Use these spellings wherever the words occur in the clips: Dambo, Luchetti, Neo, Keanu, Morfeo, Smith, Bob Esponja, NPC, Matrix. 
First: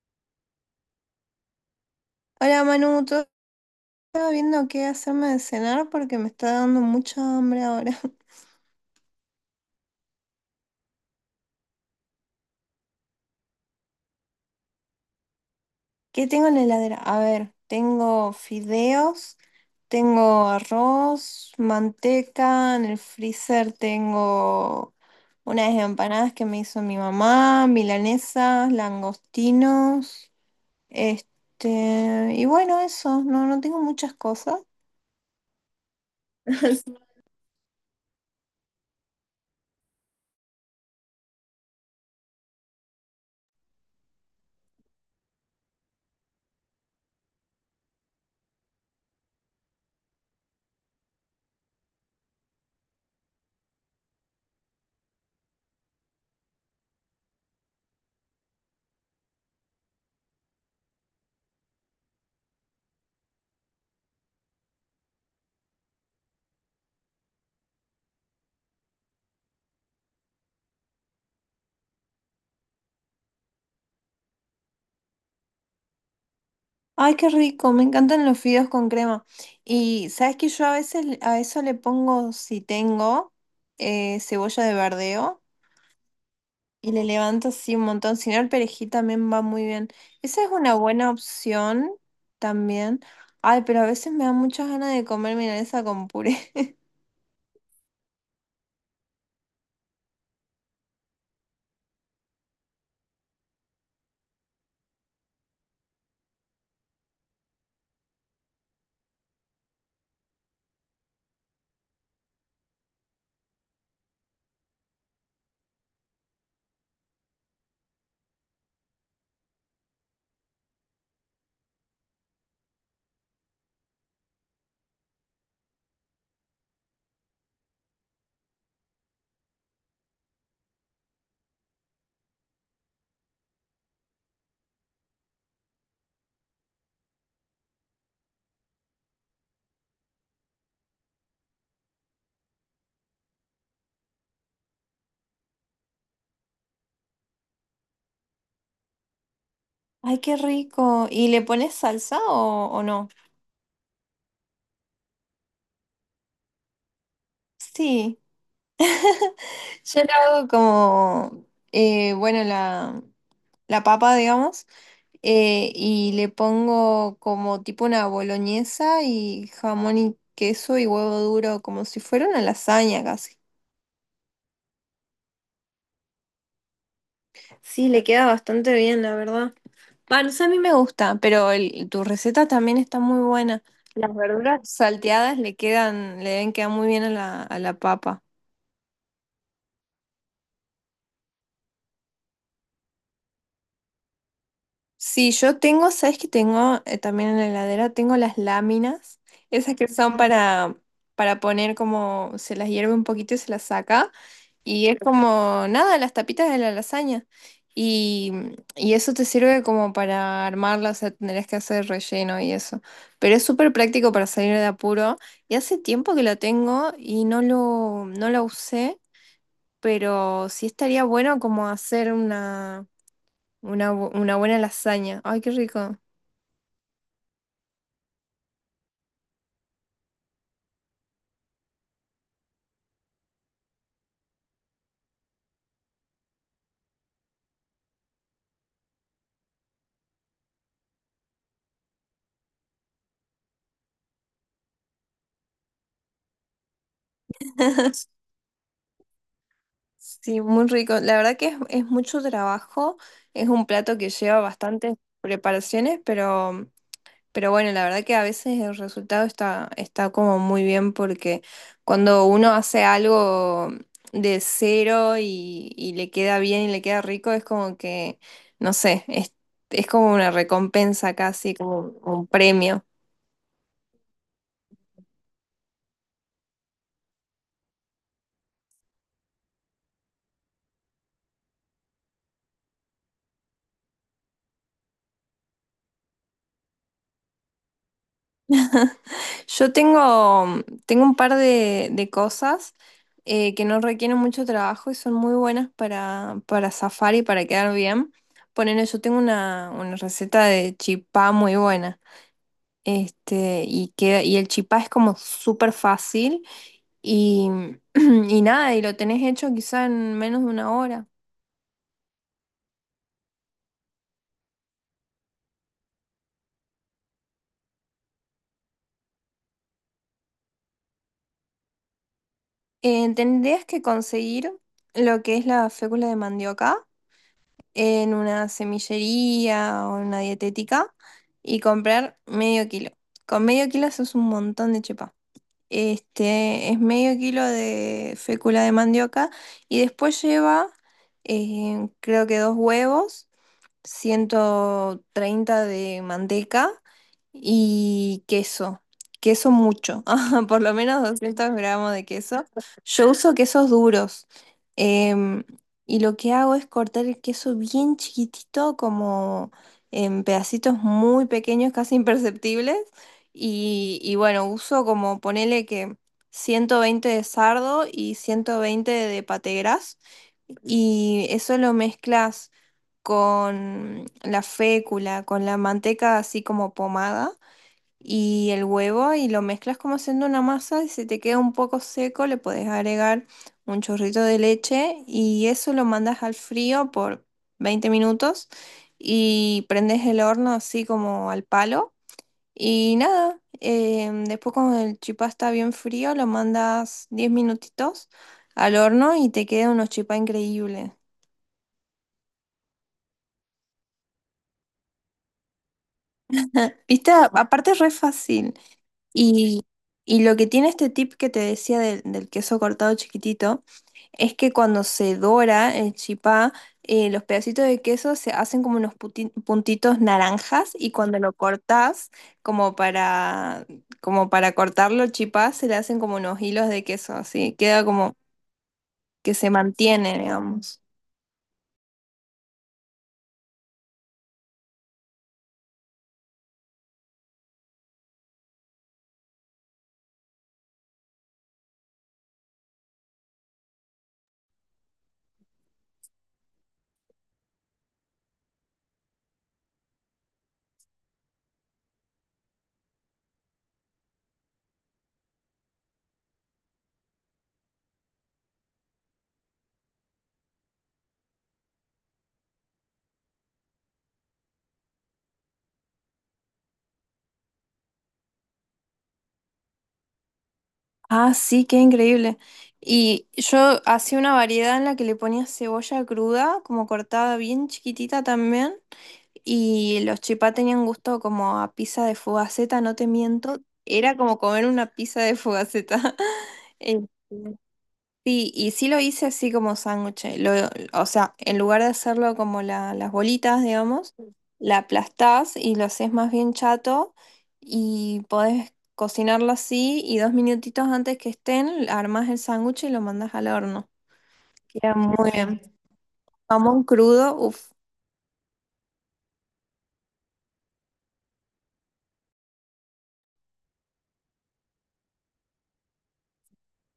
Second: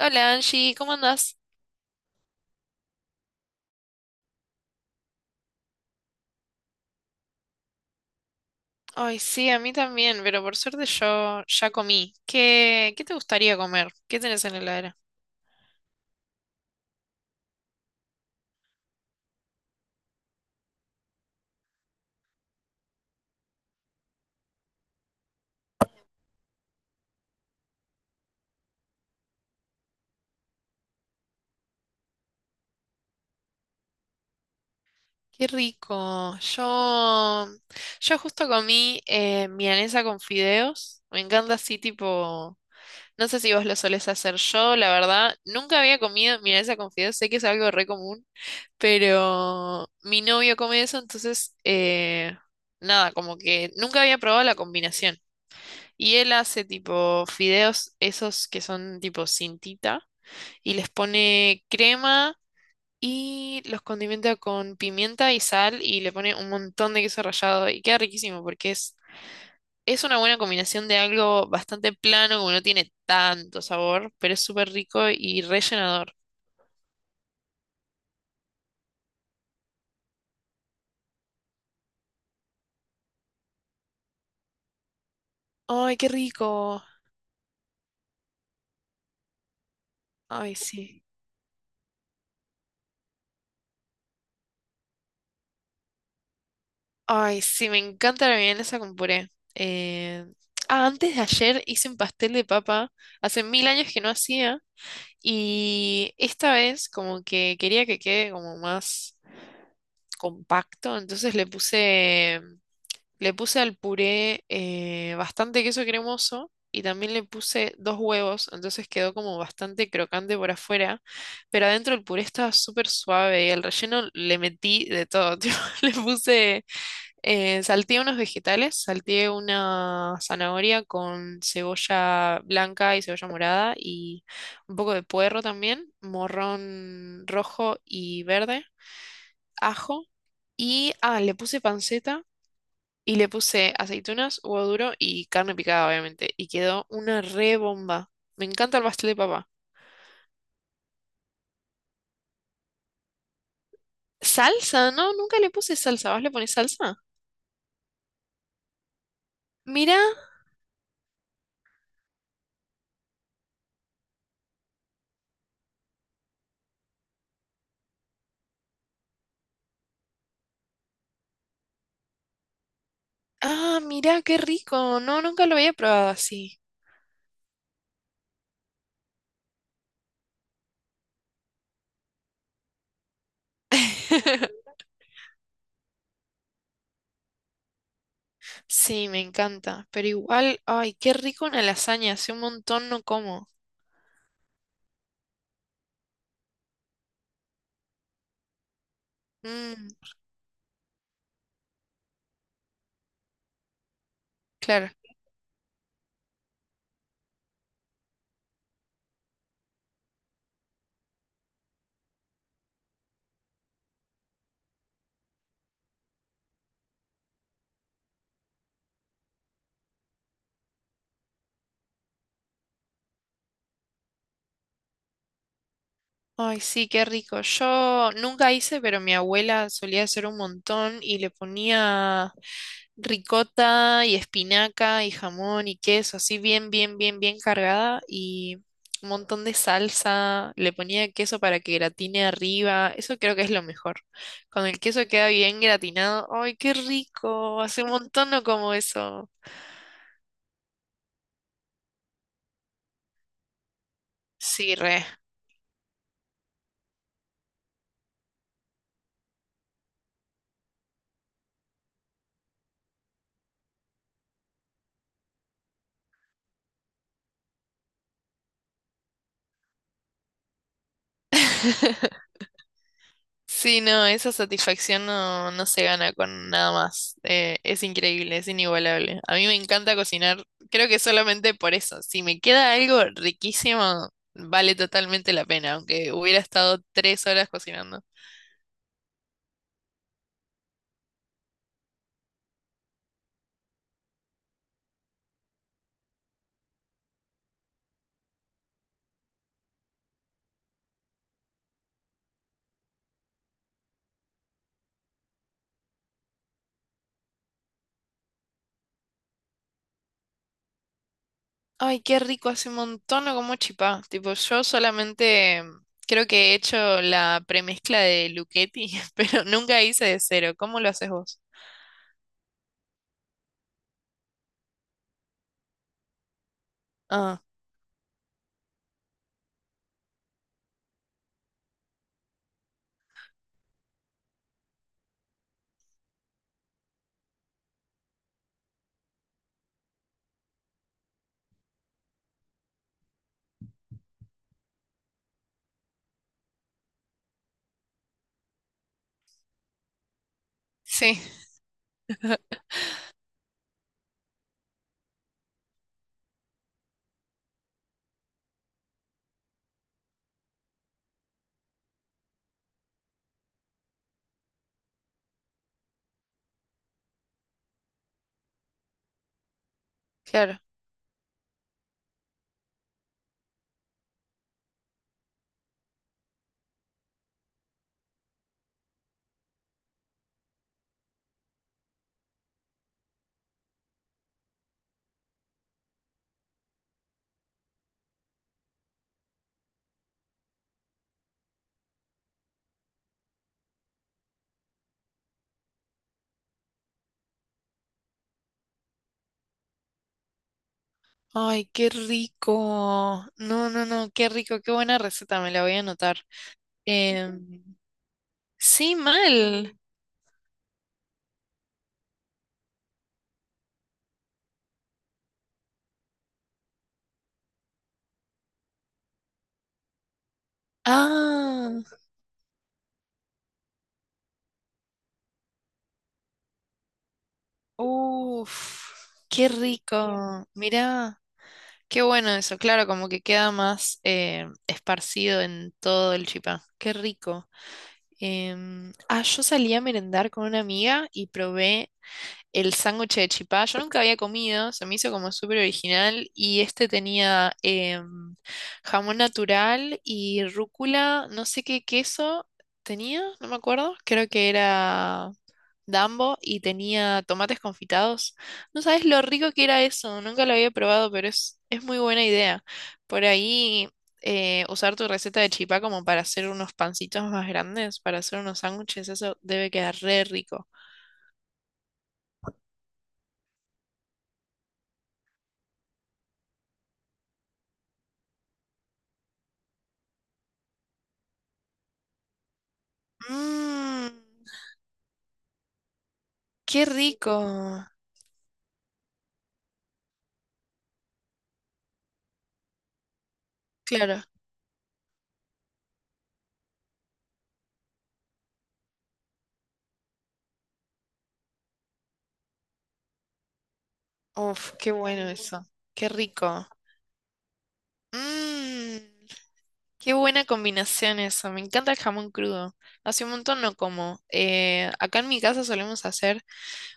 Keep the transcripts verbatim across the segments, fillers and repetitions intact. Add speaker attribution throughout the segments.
Speaker 1: Hola Angie, ¿cómo andás?
Speaker 2: Hola Manu, todo. Estaba viendo qué hacerme de cenar porque me está dando mucha hambre ahora.
Speaker 1: Ay, sí, a mí también, pero por suerte yo ya comí. ¿Qué, qué te gustaría comer? ¿Qué tenés en la heladera?
Speaker 2: ¿Qué tengo en la heladera? A ver, tengo fideos, tengo arroz, manteca, en el freezer tengo unas empanadas que me hizo mi mamá, milanesas, langostinos, este, y bueno, eso, no, no tengo muchas cosas.
Speaker 1: Qué rico. Yo, yo justo comí eh, milanesa con fideos. Me encanta así tipo, no sé si vos lo solés hacer yo, la verdad. Nunca había comido milanesa con fideos, sé que es algo re común, pero mi novio come eso, entonces, eh, nada, como que nunca había probado la combinación. Y él hace tipo fideos, esos que son tipo cintita, y les pone crema y los condimenta con pimienta y sal y le pone un montón de queso rallado y queda riquísimo porque es, es una buena combinación de algo bastante plano, como no tiene tanto sabor, pero es súper rico y rellenador.
Speaker 2: Ay, qué rico, me encantan los fideos con crema. Y sabes que yo a veces le- a eso le pongo, si tengo, eh, cebolla de verdeo
Speaker 1: ¡Ay, qué rico!
Speaker 2: y le levanto así un montón. Si no, el perejil también va muy bien. Esa es
Speaker 1: ¡Ay,
Speaker 2: una
Speaker 1: sí!
Speaker 2: buena opción también. Ay, pero a veces me da muchas ganas de comer milanesa con puré.
Speaker 1: ¡Ay, sí! Me encanta la milanesa con puré. Eh, Ah, antes de ayer hice un pastel de papa. Hace mil años que no hacía. Y esta vez como que quería que quede como más compacto, entonces le puse, le puse al puré eh, bastante queso cremoso y también le puse dos huevos, entonces quedó como bastante crocante por afuera, pero adentro el puré estaba súper suave y el relleno le metí de todo, tipo, le puse eh, salteé unos vegetales, salteé una zanahoria con cebolla blanca y cebolla morada y un poco de puerro también, morrón rojo y verde, ajo y ah, le puse panceta y le puse aceitunas, huevo duro y carne picada obviamente y quedó una re bomba. Me encanta el pastel de papa.
Speaker 2: Ay, qué rico. ¿Y le pones salsa o, o no?
Speaker 1: Salsa, no, nunca le puse salsa, ¿vos le ponés salsa?
Speaker 2: Sí.
Speaker 1: Mira,
Speaker 2: Yo la hago como, eh, bueno, la, la papa, digamos. eh, y le pongo como tipo una boloñesa y jamón y queso y huevo duro, como si fuera una lasaña casi.
Speaker 1: ah, mira, qué rico. No, nunca lo había probado así.
Speaker 2: Sí, le queda bastante bien, la verdad. Va, no a mí me gusta, pero el- tu receta también está muy buena. Las verduras salteadas le quedan, le deben quedar muy bien a la, a la papa.
Speaker 1: Sí, me encanta. Pero igual, ay, qué rico una lasaña. Hace un montón no como.
Speaker 2: Sí, yo tengo, ¿sabes que tengo eh, también en la heladera? Tengo las láminas, esas que
Speaker 1: Mm,
Speaker 2: son para, para poner como, se las hierve un poquito y se las saca. Y
Speaker 1: claro.
Speaker 2: es como, nada, las tapitas de la lasaña. Y, y eso te sirve como para armarla, o sea, tendrás que hacer relleno y eso. Pero es súper práctico para salir de apuro. Y hace tiempo que la tengo y no lo, no la usé, pero sí estaría bueno como hacer una, una, bu- una buena lasaña. Ay, qué rico.
Speaker 1: Ay, sí, qué rico. Yo nunca hice, pero mi abuela solía hacer un montón y le ponía ricota y espinaca y jamón y queso, así bien, bien, bien, bien cargada y un montón de salsa. Le ponía queso para que gratine arriba. Eso creo que es lo mejor. Cuando el queso queda bien gratinado, ay, qué rico. Hace un montón no como eso.
Speaker 2: Sí, muy rico. La verdad que es, es mucho trabajo. Es un plato que lleva
Speaker 1: Sí,
Speaker 2: bastantes
Speaker 1: re.
Speaker 2: preparaciones, pero Pero bueno, la verdad que a veces el resultado está, está como muy bien porque cuando uno hace algo de cero y, y le queda bien y le queda rico, es como que, no sé, es, es como una recompensa casi, como un premio.
Speaker 1: Sí, no, esa satisfacción no, no se gana con nada más. Eh, es increíble, es inigualable. A mí me encanta cocinar, creo que solamente por eso. Si me queda algo riquísimo, vale totalmente la pena, aunque hubiera estado tres horas cocinando.
Speaker 2: Yo tengo, tengo un par de, de cosas eh, que no requieren mucho trabajo y son muy buenas para, para zafar y para quedar bien. Ponele, yo tengo una, una receta de chipá muy buena. Este, y, queda, y el chipá es como súper fácil y, y nada, y lo tenés hecho quizá en menos de una hora.
Speaker 1: Ay, qué rico, hace un montón no como chipá. Tipo, yo solamente mm, creo que he hecho la premezcla de Luchetti, pero nunca hice de cero. ¿Cómo lo haces vos?
Speaker 2: Eh, tendrías que conseguir lo que es la fécula de mandioca
Speaker 1: Ah,
Speaker 2: en una semillería o en una dietética y comprar medio kilo. Con medio kilo haces un montón de chipá. Este, es medio kilo de fécula de mandioca y después lleva, eh, creo que dos huevos, ciento treinta de manteca y queso. Queso mucho, por lo menos
Speaker 1: sí,
Speaker 2: doscientos gramos de queso. Yo uso quesos duros. em, y lo que hago es cortar el queso bien chiquitito, como en pedacitos muy pequeños, casi imperceptibles. Y, y bueno, uso como ponele que ciento veinte de sardo y ciento veinte de pategras
Speaker 1: claro.
Speaker 2: y eso lo mezclas con la fécula, con la manteca así como pomada y el huevo y lo mezclas como haciendo una masa y si te queda un poco seco le puedes agregar un chorrito de leche y eso lo mandas al frío por veinte minutos y prendes el horno así como al palo y nada, em, después cuando el chipá está bien frío lo mandas diez minutitos al horno y te queda unos chipá increíbles.
Speaker 1: Ay, qué rico. No, no, no, qué rico, qué buena receta, me la voy a anotar.
Speaker 2: Viste, A- aparte
Speaker 1: Em,
Speaker 2: es re fácil.
Speaker 1: sí,
Speaker 2: Y,
Speaker 1: mal.
Speaker 2: y lo que tiene este tip que te decía del, del queso cortado chiquitito es que cuando se dora el chipá, eh, los pedacitos de queso se hacen como unos puti- puntitos naranjas y cuando lo
Speaker 1: Ah,
Speaker 2: cortás, como para, como para cortarlo el chipá, se le hacen como unos hilos de queso, así queda como
Speaker 1: uff,
Speaker 2: que
Speaker 1: qué
Speaker 2: se mantiene,
Speaker 1: rico.
Speaker 2: digamos.
Speaker 1: Mirá, qué bueno eso. Claro, como que queda más eh, esparcido en todo el chipá. Qué rico. Em, ah, yo salí a merendar con una amiga y probé el sándwich de chipá. Yo nunca había comido, se me hizo como súper original y este tenía em, jamón natural y rúcula, no sé qué queso tenía, no me acuerdo, creo que era Dambo y tenía tomates confitados. No sabes lo rico que era eso, nunca lo había probado, pero es, es muy buena idea. Por ahí... eh, usar tu receta de chipá como para hacer unos pancitos más grandes, para hacer unos sándwiches, eso debe quedar re rico.
Speaker 2: Ah, sí, qué increíble. Y yo hacía una variedad en la que le ponía cebolla cruda, como cortada bien chiquitita también. Y los chipá tenían gusto como a pizza de fugaceta, no te miento.
Speaker 1: Mmm,
Speaker 2: Era como comer una pizza de fugaceta.
Speaker 1: qué
Speaker 2: Eh,
Speaker 1: rico.
Speaker 2: Sí, y sí lo hice así como sándwich. eh, Lo, o sea, en lugar de hacerlo como la- las bolitas, digamos,
Speaker 1: Claro.
Speaker 2: la aplastás y lo haces más bien chato y podés cocinarlo así y dos minutitos antes que estén, armás el sándwich y lo mandás al horno.
Speaker 1: Uf, qué
Speaker 2: Queda
Speaker 1: bueno
Speaker 2: muy bien.
Speaker 1: eso. Qué rico.
Speaker 2: Jamón crudo, uff.
Speaker 1: Mmm, qué buena combinación eso. Me encanta el jamón crudo. Hace un montón no como. Eh, acá en mi casa solemos hacer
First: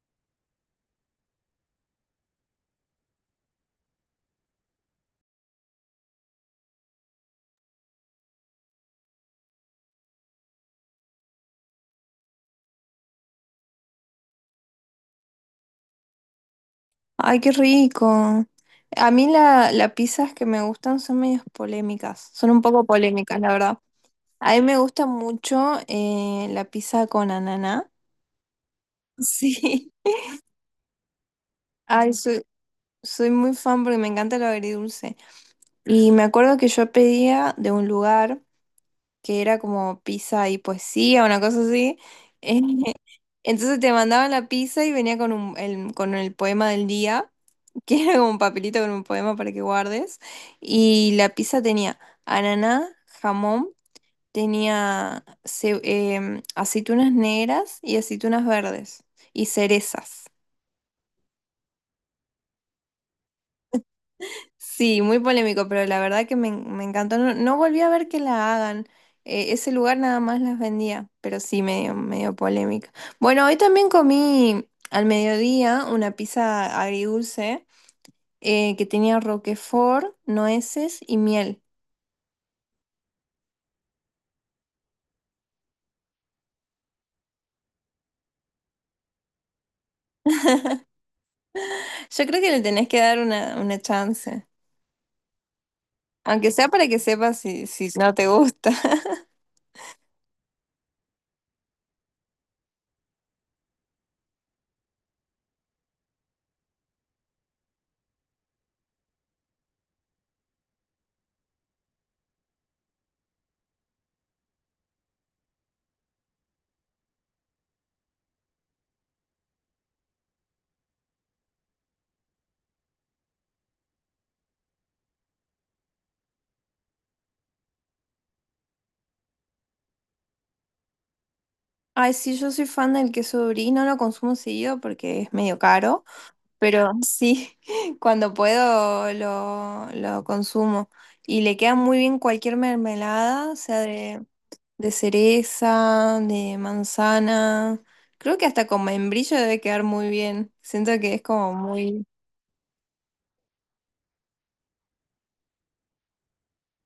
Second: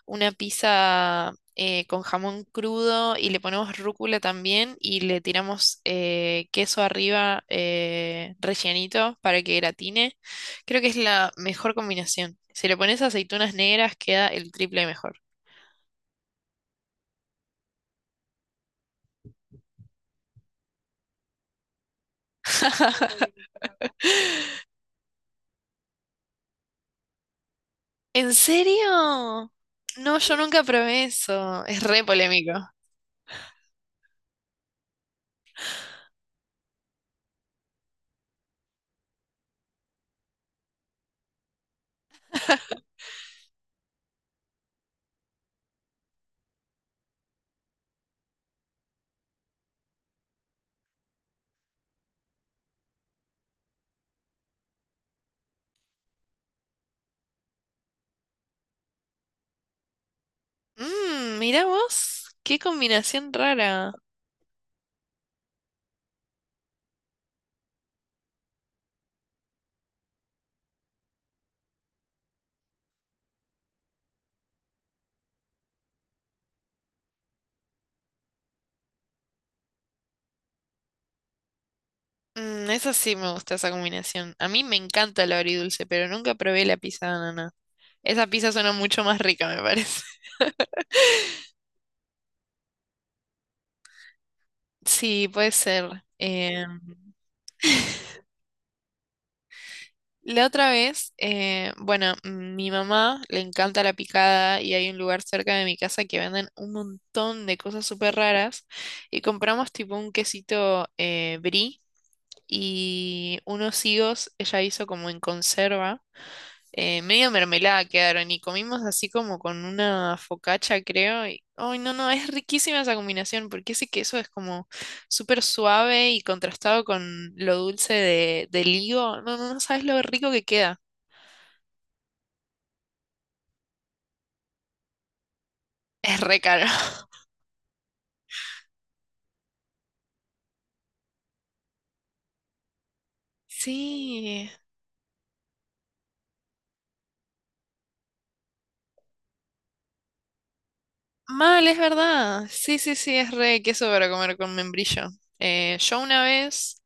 Speaker 1: una pizza eh, con jamón crudo y le ponemos rúcula también y le tiramos eh, queso arriba eh, rellenito para que gratine. Creo que es la mejor combinación. Si le pones aceitunas negras queda el triple mejor.
Speaker 2: Ay, qué rico. A mí la, las pizzas que me gustan son medias polémicas. Son un poco polémicas, la verdad. A mí me gusta mucho eh, la pizza con ananá.
Speaker 1: ¿En serio?
Speaker 2: Sí.
Speaker 1: No, yo nunca probé eso. Es re
Speaker 2: Ay, soy,
Speaker 1: polémico.
Speaker 2: soy muy fan porque me encanta lo agridulce. Y me acuerdo que yo pedía de un lugar que era como pizza y poesía, una cosa así. eh, Entonces te mandaban la pizza y venía con un- el, con el poema del día, que era como un papelito con un poema para que guardes. Y la pizza tenía ananá, jamón, tenía ce- em, aceitunas negras y aceitunas verdes y cerezas.
Speaker 1: Mmm, mirá vos, qué combinación rara.
Speaker 2: Sí, muy polémico, pero la verdad que me, en- me encantó. No, no volví a ver que la hagan. Eh, ese lugar nada más las vendía, pero sí, medio, medio polémica. Bueno, hoy también comí al mediodía una pizza agridulce eh, que tenía roquefort, nueces y miel.
Speaker 1: Mm, esa sí me gusta esa combinación. A mí me encanta el agridulce, pero nunca probé la pizza de ananá. Esa pizza suena mucho más rica, me parece.
Speaker 2: Yo creo que le tenés que dar una, una chance,
Speaker 1: Sí, puede ser.
Speaker 2: aunque
Speaker 1: Eh,
Speaker 2: sea para que sepas si, si no te gusta.
Speaker 1: la otra vez, eh, bueno, mm, mi mamá le encanta la picada y hay un lugar cerca de mi casa que venden un montón de cosas súper raras y compramos tipo un quesito eh, brie y unos higos ella hizo como en conserva, eh, medio mermelada quedaron y comimos así como con una focaccia, creo. Y, ay, no, no, es riquísima esa combinación porque ese queso es como súper suave y contrastado con lo dulce de, del higo. No, no, no sabes lo rico que queda.
Speaker 2: Ay, sí, yo soy fan del queso brie, no lo consumo seguido porque es medio caro.
Speaker 1: Es re caro.
Speaker 2: Pero sí, cuando puedo lo, lo consumo. Y le queda muy bien cualquier mermelada, o sea, de,
Speaker 1: Sí,
Speaker 2: de cereza, de manzana. Creo que hasta con membrillo debe quedar muy bien. Siento que es como
Speaker 1: mal, es
Speaker 2: muy,
Speaker 1: verdad. Sí, sí, sí, es re queso para comer con membrillo. Eh, yo una vez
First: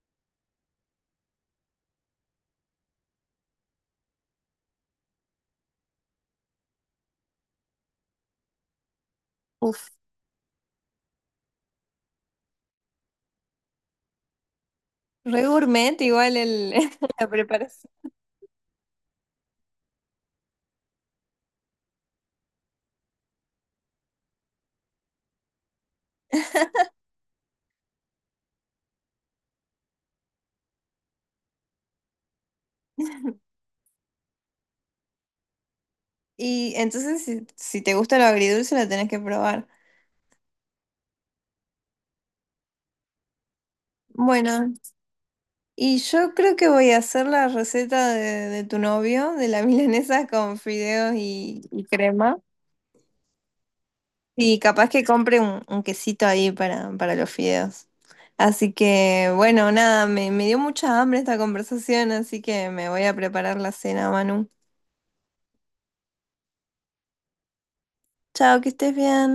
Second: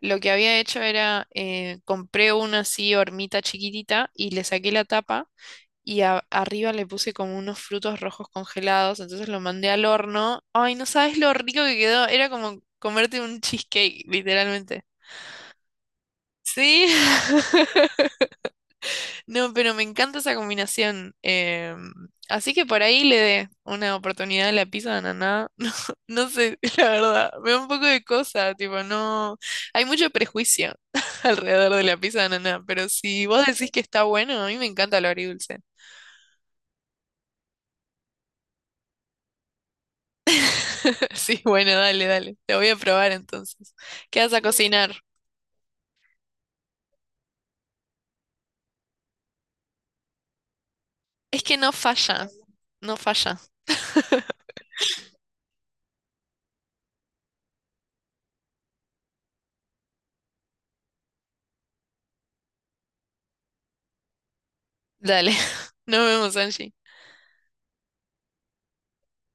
Speaker 1: lo que había hecho era eh, compré una así hormita chiquitita y le saqué la tapa y a- arriba le puse como unos frutos rojos congelados, entonces lo mandé al
Speaker 2: uf,
Speaker 1: horno. Ay, no sabes lo rico que quedó. Era como comerte un cheesecake, literalmente.
Speaker 2: re gourmet igual el,
Speaker 1: Sí,
Speaker 2: la preparación.
Speaker 1: no, pero me encanta esa combinación. Em, así que por ahí le dé una oportunidad a la pizza de ananá. No sé, la verdad, me da un poco de cosa, tipo, no, hay mucho prejuicio alrededor de la pizza de ananá, pero si vos decís que está bueno, a mí me encanta lo agridulce.
Speaker 2: Y entonces, si, si te gusta lo agridulce, lo tenés que probar.
Speaker 1: Sí, bueno, dale, dale, te voy a probar entonces. ¿Qué vas a
Speaker 2: Bueno,
Speaker 1: cocinar?
Speaker 2: Y yo creo que voy a hacer la receta de, de tu novio, de la milanesa con fideos
Speaker 1: Es que
Speaker 2: y,
Speaker 1: no
Speaker 2: y
Speaker 1: falla,
Speaker 2: crema.
Speaker 1: no falla.
Speaker 2: Y capaz que compre un, un quesito ahí para, para los fideos. Así que, bueno, nada, me, me dio mucha hambre esta conversación, así que me voy a preparar la cena, Manu.
Speaker 1: Dale, nos vemos, Angie.
Speaker 2: Chao, que estés bien.